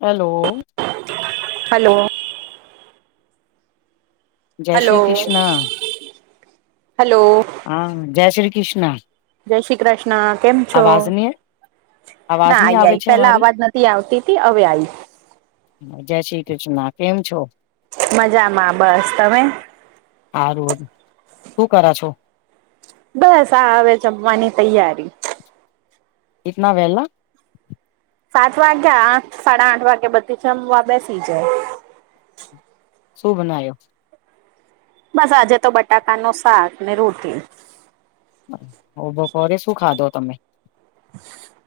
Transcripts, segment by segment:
Hello hello. જય Shri hello Krishna hello હા જય શ્રી કૃષ્ણ જય શ્રી કૃષ્ણ કેમ છો અવાજની અવાજ ના ની આ આવે આઈ છે પેલા મારી અવાજ નથી આવતી થી હતી હવે આઈ જય શ્રી કૃષ્ણ કેમ છો મજામાં બસ તમે હારુ શું કર છો. બસ આ હવે જમવાની તૈયારી. એટના વહેલા સાત વાગ્યા આઠ સાડા આઠ વાગ્યા બધી છ જમવા બેસી જય શું બનાયો બસ આજે તો બટાકા નું શાક ને રોટલી. અ બપોરે શું ખાધો તમે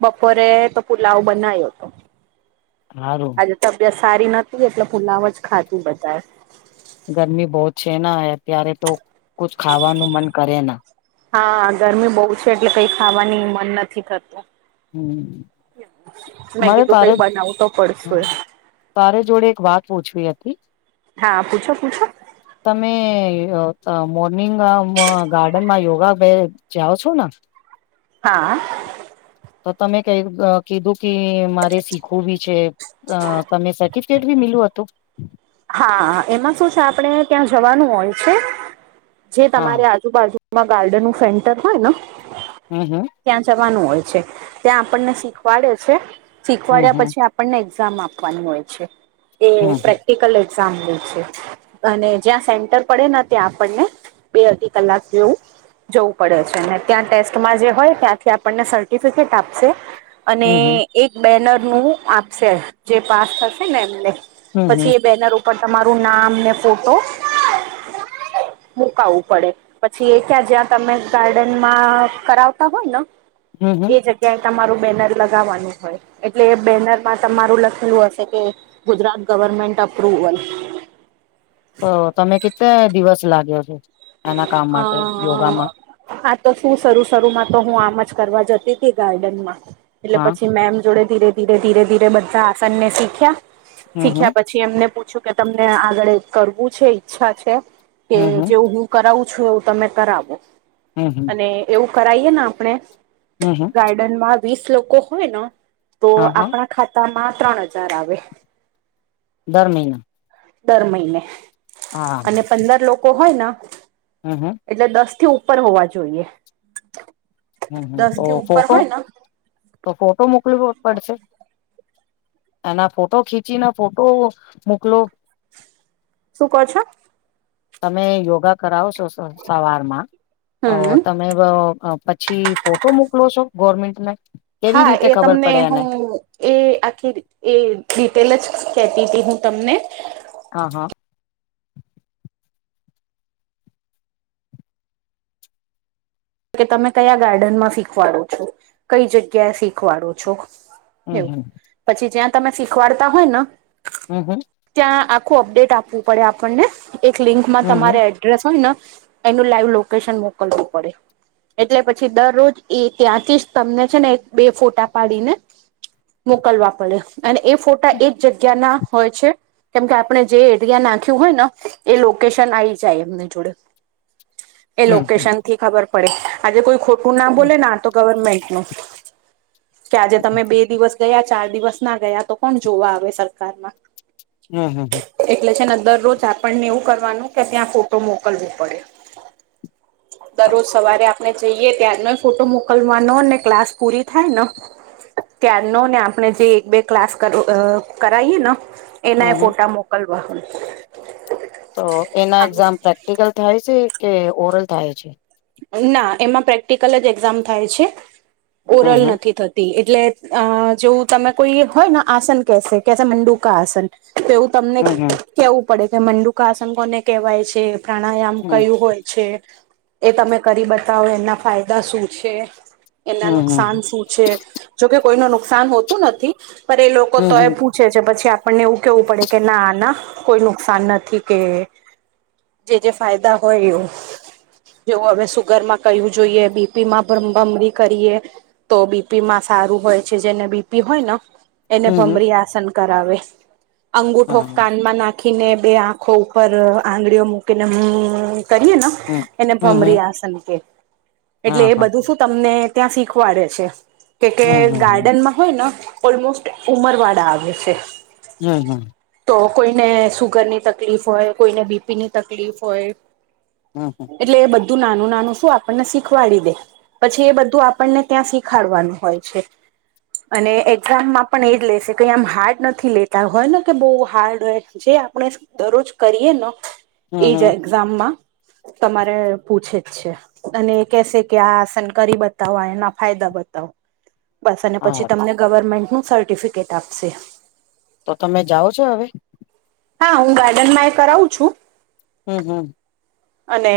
બપોરે તો પુલાવ બનાયો તો. હા રું. આજે તબિયત સારી નથી એટલે ફુલાવ જ ખાતું બધા એ ગરમી બહુ જ છે ને અત્યારે તો કુછ ખાવાનું મન કરે ના. હા ગરમી બહુ છે એટલે કઈ ખાવાની મન નથી થતું. હમ મે મારે કીધું તારે કઈ બનાવું તો પડશે. તારે જોડે એક વાત પૂછવી હતી. હા પૂછો પૂછો. તમે મોર્નિંગ ગાર્ડન માં યોગા કે ય જાઓ છો ને. હા. તો તમે કંઈક કીધું કે મારે શીખવું બી છે તમે કફટ બી મેલુ હતું. હા એમાં શું છે આપણે ત્યાં જવાનું હોય છે જે હા તમારે બાજુ માં ગાર્ડન નું સેન્ટર હોય ને હમ હમ ત્યાં જવાનું હોય છે. ત્યાં આપણને શીખવાડે છે. હમ શીખવાડ્યા હમ પછી આપણને એક્ઝામ આપવાની હોય છે એ હમ પ્રેક્ટિકલ એક્ઝામ હોય છે. અને જ્યાં સેન્ટર પડેને ત્યાં આપણને બે અઢી કલાક જેવુ. જવું પડે છે ત્યાં ટેસ્ટમાં જે હોય ત્યાંથી આપણને સર્ટિફિકેટ આપશે. અને હમ હમ એક બેનર નું આપશે જે પાસ થશે ને એમને હમ હમ પછી એ બેનર ઉપર તમારું નામ ને ફોટો મુકાવું પડે પછી એ ત્યાં જ્યાં તમે ગાર્ડનમાં કરાવતા હોય ને હમ હમ એ જગ્યા ક્યાંય તમારું બેનર લગાવવાનું હોય એટલે એ બેનર માં તમારું લખેલું હશે કે ગુજરાત ગવર્મેન્ટ અપ્રુવલ તો તમે કેટલા દિવસ લાગ્યો છો એના કામ માટે યોગામાં હા તો શું શરૂ શરૂમાં તો હું આમ જ કરવા જતી હતી ગાર્ડનમાં એટલે હા પછી મેમ જોડે ધીરે ધીરે ધીરે ધીરે બધા આસનને શીખ્યા હમ શીખ્યા હમ પછી પછી એમને પૂછું કે તમને આગળ કરવું છે ઈચ્છા છે કે હમ હમ જેવ હું કરાવું છું એવું તમે કરાવો હમ હમ અને એવું કરાવએ ને આપણે હમ હમ ગાર્ડનમાં વીસ લોકો હોયને તો હા હા આપણા ખાતા તામાં ત્રણ હજાર આવે દર મહિના દર મહિને હા અને પંદર લોકો હોય ન હહ હહ એટલે દસથી ઉપર હોવા જોઈએ. હમ હમ દસ ઓ થી ઉપર ફોટો હોય ને તો ફોટો મોકલવો પડશે? એના ફોટો ખીચીને ફોટો મોકલો શું કો છો. તમે યોગા કરાવો છો સવારમાં તો હમ ત તમે પછી ફોટો મોકલો છો ગવર્મેન્ટને કેવી હા રીતે એ ખબર તમને પડે એને હું એ આખી એ રિટેલ જ કેતી હતી હું તમને હા હા. કે તમે કયા ગાર્ડનમાં શીખવાડો છો કઈ જગ્યાએ શીખવાડો છો હમ એવું હમ પછી જ્યાં તમે શીખવાડતા હોય ન હમ હમ ત્યાં આખું અપડેટ આપવું પડે આપણને એક લિંકમાં હમ હમ તમારે એડ એડ્રેસ હોય ન એનું લાઈવ લોકેશન મોકલવું પડે. એટલે પછી દરરોજ એ ત્યાંથી જ તમને છે ને એક બે ફોટા પાડીને. મોકલવા પડે. અને એ ફોટા એ જ જગ્યાના હોય છે. કેમ કે આપણે જે એરિયા નાખ્યું હોય ન એ લોકેશન આઈ જાય એમની જોડે. એ હમ હમ લોકેશનથી ખબર પડે. આજે કોઈ ખોટું ના હમ બોલે ને આતો ગવર્મેન્ટનું કે આજે તમે બે દિવસ ગયા ચાર દિવસ ના ગયા તો કોણ જોવા આવે સરકારમાં? હહ હહ હહ. એટલે છે ને દરરોજ આપણને એવું કરવાનું કે ત્યાં ફોટો મોકલવું પડે. હમ દરોજ સવારે આપણે જઈએ ત્યારનો એ ફોટો મોકલવાનો ને ક્લાસ પૂરી થાય ન ત્યારનો ને આપણે જે એક બે ક્લાસ કર કરાઈ એન હમ એના એ હમ ફોટા મોકલવા પડે. તો એના એક્ઝામ પ્રેક્ટિકલ થાય છે કે ઓરલ થાય છે? ના એમાં પ્રેક્ટિકલ જ એક્ઝામ થાય છે. હમ ઓરલ હમ નથી થત તી એટલે અ જેવું તમે કોઈ હોયને આસન કેશે કેસે મંડુકા આસન તો એવું તમને હમ કેહવું પડે કે મંડુકા આસન કોને કહેવાય છે? પ્રાણાયામ હમ કયું હોય છે? એ તમે કરી બતાવો. એના ફાયદા શું છે? એના હમ હમ નુકસાન હમ શું છે? જોકે કોઈનું નુકસાન હોતું નથી પણ એ લોકો તોય હમ હમ પૂછ છે છે પછી આપણને એવું કેવું પડે કે નાના કોઈ નુકસાન નથી કે જે જે ફાયદા હોય એવું. જેવું હવે સુગરમાં કયું જોઈએ, બીપી માં ભમભમડી કરીએ. તો બીપીમાં સારું હોય છે જેને બીપી હોય ન એને હમ હમ ભમરી આસન કરાવે. અંગુઠો હા કાનમાં નાખ ખીને બે આંખો ઉપર આંગળીઓ મૂકીને અમ કરીએ ને હમ એને હમ હમ ભમરી આસન કે. એટલે હા એ હા બધું શું તમને ત્યાં શીખવાડે છે. કે કે હમ હમ હમ ગાર્ડનમાં હોય ન ઓલમોસ્ટ ઉંમરવાળા આવે છે. હમ હમ તો કોઈને સુગરની તકલીફ હોય, કોઈને બીપીની તકલીફ હોય. હમ હમ એટલે એ બધું નાનું નાનું શું આપણને શીખવાડી દે. પછી એ બધું આપણને ત્યાં શીખાડવાનું હોય છે. અને એક્ઝામમાં પણ એજ લેશે કઈ આમ હાર્ડ નથી લેતા હોય ને કે બહુ હાર્ડ હોય. જે આપણે દરરોજ કરીએ ન હમ એજ હમ એક્ઝામમાં તમારે પૂછે જ છે. અને કેશે કે આ આસન કરી બતાવો આ એના ફાયદા બતાવો. બસ અને પછી હા તમને ગવર્મેન્ટનું સર્ટિફિકેટ આપશે. તો તમે જાઓ છો હવે? હા હું ગાર્ડન માં એ કરાવું છું. હમ હમ. અને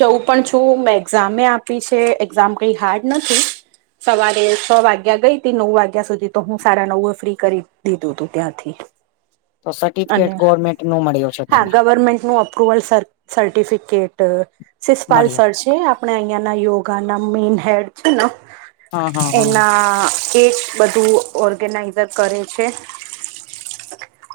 જઉં પણ છું, મેં એક્ઝામે આપી છે, એક્ઝામ કઈ હાર્ડ નથી. સવારે છ વાગ્યા ગઈતી નવ વાગ્યા સુધી તો હું સાડા નવે ફ્રી કરી દીધું તું ત્યાંથી તો અને સર્ટિફિકેટ ગવર્મેન્ટ નો મળ્યો છે હા તમે ગવર્મેન્ટનું અપ પ્રુવલ સર સર્ટિફિકેટ સિસ્પાલ મળ્યો સર છે. જે આપણે અહિયાં ના યોગા ના મેન હેડ છેનો હા હા હા એના કેક બધું ઓર્ગેનાઈઝર કરે છે.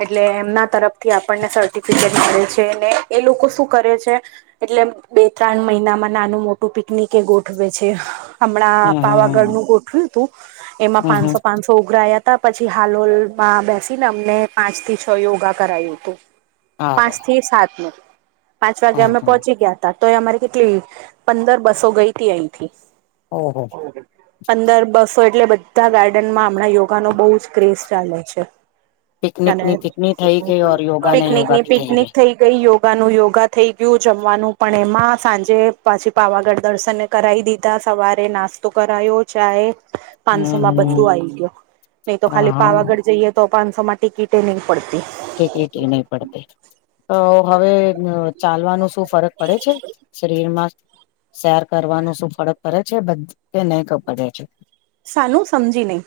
એટલે એમના તરફથી આપણને સર્ટિફિકેટ મળે છે ને એ લોકો શું કરે છે. એટલે બે ત્રણ મહિનામાં નાનું મોટું પિકનિક એ ગોઠવે છે. હમ હમણાં પાવાગઢ હમ નું ગોઠવ્યું હતું એમાં હમ હમ પાંચસો પાંચસો છોઘરાયા હતા પછી હાલોલમાં બેસીને અમને પાંચ થી છ યોગા કરાયું હતું. હારું પાંચથી સાત ન પાંચ વાગે હમ અમે હમ પોહોંચી ગયા. તો એ અમારી કેટલી પંદર બસો ગઈ હતી અહીંથી ઓહ. પંદર બસો એટલે બધા ગાર્ડનમાં હમણાં યોગાનોો બહુ જ ક્રેઝ ચાલે છે. પિકનિક અને ની પિકનિક થઈ ગઈ ઓર યોગા ને યોગા પિકનિકની ભી પિકનિક થઈ. ગઈ યોગાનુંું યોગા થઈ ગયું જમવાનું પણ એમાં સાંજે પાછી પાવાગઢ દર્શન કરાવ દીધા સવારે નાસ્તો કરાયો ચાહે પાંચસો હમ માં હમ બધું આવી ગયું નહી તો હા ખાલી હા પાવાગઢ જઈએ તો પાંચસો માં ટિકિટ નહી પડતી. કે નહી પડતે તો હવે ચાલવાનું શું ફરક પડે છે શરીરમાં? શેર કરવાનું શું ફરક પડે છે બધ નહી પડે છે. સાનું સમજી નહી.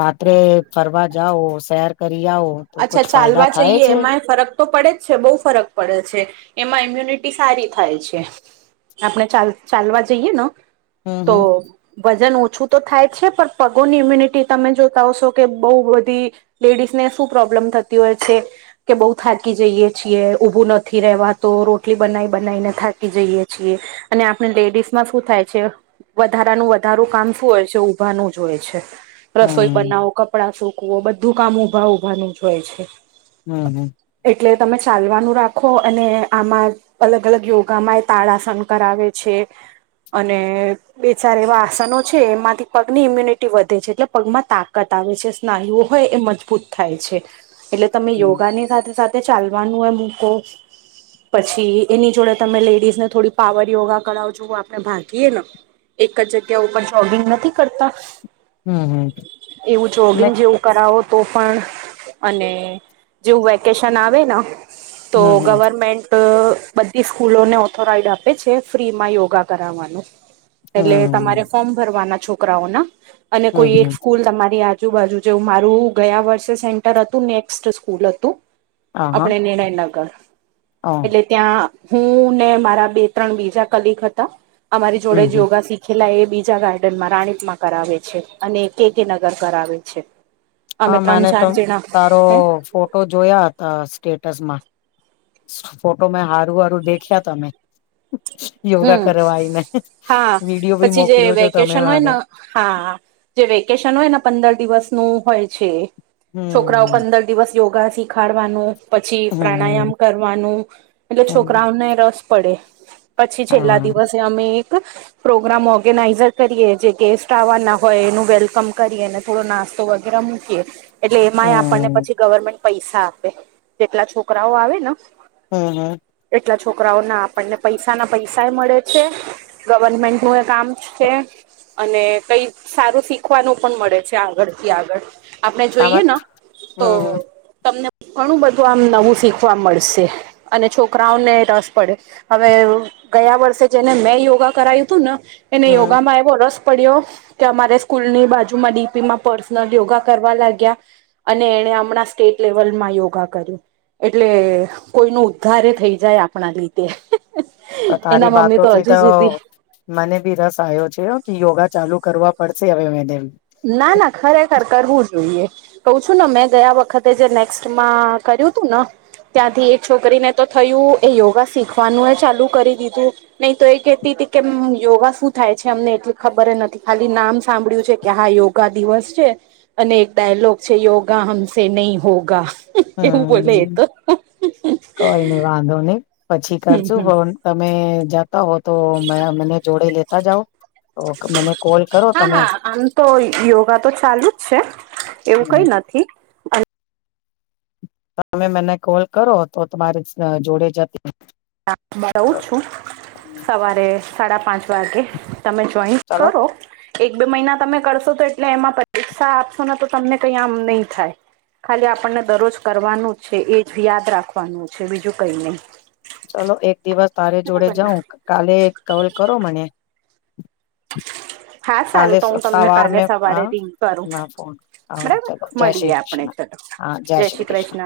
રાત્રે ફરવા જાઓ શેર કરી આવો. તો અચ્છા કુછ ફાયદા ચાલવા થાય જઈએ છે એમાંય ફરક તો પડે જ છે બહુ ફરક પડે છે એમાં ઈમ્યુનિટી સારી થાય છે. આપણે ચાલ ચાલવા જઈએ ને હમ તો હમ વજન ઓછું તો થાય છે પણ પગોની ઇમ્યુનિટી તમે જોતા હોશો કે બહુ બધી લેડીઝને શું પ્રોબ્લેમ થતી હોય છે. કે બઉુ થાકી જઈએ છીએ ઊભું નથી રહેવા તો રોટલી બનાવી બનાવીને થાકી જઈએ છીએ. અને આપણે લેડીઝમાં શું થાય છે. વધારાનું વધારું કામ શું હોય છે ઊભાનું જ હોય છે. રસોઈ હમ બનાવો કપડાં સુકવો બધું કામ ઊભા ઊભાનું જ હોય છે. હમ હમ. એટલે તમે ચાલવાનું રાખો અને આમાં અલગ અલગ યોગામાં એ તાળાસન કરાવે છે અને બેસાર એવા આસનો છે એમાંથી પગની ઇમ્યુનિટી વધે છે એટલે પગમાં તાકાત આવે છે. નાું હોય એ મજબૂત થાય છે એટલે તમે હમ યોગાની સાથે સાથે તે ચાલવાનું હો હું કહ પછી એની જોડે તમે લેડીઝ ને થોડી પાવર યોગા કરાવજ આપણે ભાગીએે ને એક જ જગ્યા ઉપર જોગિંગ નથી કરતા હમ હમ હમ એવું મે જોગિંગ જેવું કરાવો તો પણ અને જેવું વેકેશન આવે ને તો હમ હમ ગવર્મેન્ટ બધી સ્કૂલોને ઓથોરાઈડ આપે છે ફ્રીમાં યોગા કરાવવાનું એટલે હમ તમારે ફોર્મ ભરવાના છોકરાઓના અને કોઈ હમ એક હમ સ્કૂલ તમારી આજુ બાજુ જેું મારું ગયા વર્ષે સેન્ટર હતું નેક્સ્ટ સ્કૂલ હતું આ હા આપણે નિર્ણય ના કર એટલે ત્યાં હું ને મારા બે ત્રણ બીજા કલિક હતા અમારી હમ જોડે જ હમ યોગા શીખ ખેલા એ બીજા ગાર્ડનમાં રાણીપ માં કરાવે છે. અને કે કે નગર કરાવે છે. અમે હા ત્રણ મેને તો ચાર જણા તારો હે ફોટો જોયા હતા સ્ટેટસમાં. ફોટો મેં હારું હારું દેખ્યા તમે યોગા હમ કરવા આવીને હા વિડીિયો બી પછી જે મોકલ્યો છો તમે વેકેશન હોય ને મને હા જે વેકેશન હોય એના પંદર દિવસનુંું હોય છે છોકરાઓ હમ પંદર દિવસ યોગા શીખાડવાનું પછી પ્રાણાયામ હમ કરવાનું એટલે હમ છોકરાઓને રસ પડે પછી છેલ્લા હા દિવસે અમે એક પ્રોગ્રામ ઓર્ગેનાઇઝર કરીએ જે ગેસ્ટ આવવાના હોય એનું વેલકમ કરીએ અને થોડો નાસ્તો વગેરે હ [inaudible] એટલે એમાંય આપણને હમ પછી ગવર્મેન્ટ પૈસા આપે જેટલા છોકરાઓ આવે ને હમ હમ એટલા છોકરાઓ ના આપણને પૈસા ના પૈસાય મળે છે. ગવર્મેન્ટ નું એ કામ છે. અને કઈ સારું શીખવાનું પણ મળે છે. આગળ થી આગળ- આપણે જોઈએ આમાં તો હમ તમને ઘણું બધું આમ નવું શીખવા મળશે અને છોકરાઓને રસ પડે હવે ગયા વર્ષે જેને મેં યોગા કરાયું હતું ને એને હમ યોગામાં એવો રસ પડ્યો કે અમારે સ્કૂલ ની બાજુમાં ડીપી માં પર્સનલ યોગા કરવા લાગ્યા- અને એણે હમણાં સ્ટેટ લેવલમાં યોગા કર્યું. એટલે કોઈ ન ઉદ્ધાર થઈ જાય આપણા લીધે- તો એના તારી મમ્મી બાતોથી હજુ સુધી તો- મને બી રસ આવ્યો છે. કે યોગા ચાલુ કરવા પડશે હવે મેને- ના ના ખરેખર કરવું જોઈએ. કઉ છું ને મેં ગયા વખતે જે નેક્સ્ટમાં કર્યું હતું ને -ત્યાંથી એક છોકરીને તો થયું એ યોગા શીખવાનું એ ચાલુ કરી દીધું- નહી તો એ કેહેતી હતી કે યોગા શું થાય છે. અમને એટલી ખબર નથી ખાલી નામ સાંભળ્યું છે. કે હા યોગા દિવસ છે અને એક ડાયલોગ છે. યોગા હમસે નહીિ હોગ- એવું બોલે એ હમ તો. કઈ નઈ વાંધો નહી પછી કરશું પણ તમે જાતા હો તો મે અને જોડે લેતા તતા જાાવ [inaudible] હા હા આમ તો યોગા તો ચાલુ જ છે. એવું કઈ તમે નથી- હ [inaudible] તમે મને કોલ કરો તો તમારી જોડે જતી- રહઉ છું સવારે સાડા પાંચ વાગે- તમે જોઈન ચલો કરો એક બે મહિના તમે કરશો તો એટલે એમાં પરીક્ષા આપશો ને તો તમને કઈ આમ નહી થાય ખાલી આપણને દરરોજ કરવાનું જ છે એ જ યાદ રાખવાનું છે. બીજું કઈ નહીિ ચલો એક દિવસ તારે જોડે ને જાઉં કાલે કલ કરો મને હા સારું તો હું તમને કાલેસફતાવાર કાલે મે સવારે રિંગ કરું હા ફોન હા બરાબર ચાલલો જય શ્રી મળીએ આપણે કૃષ્ણ. ચલો હા જય શ્રી કૃષ્ણ.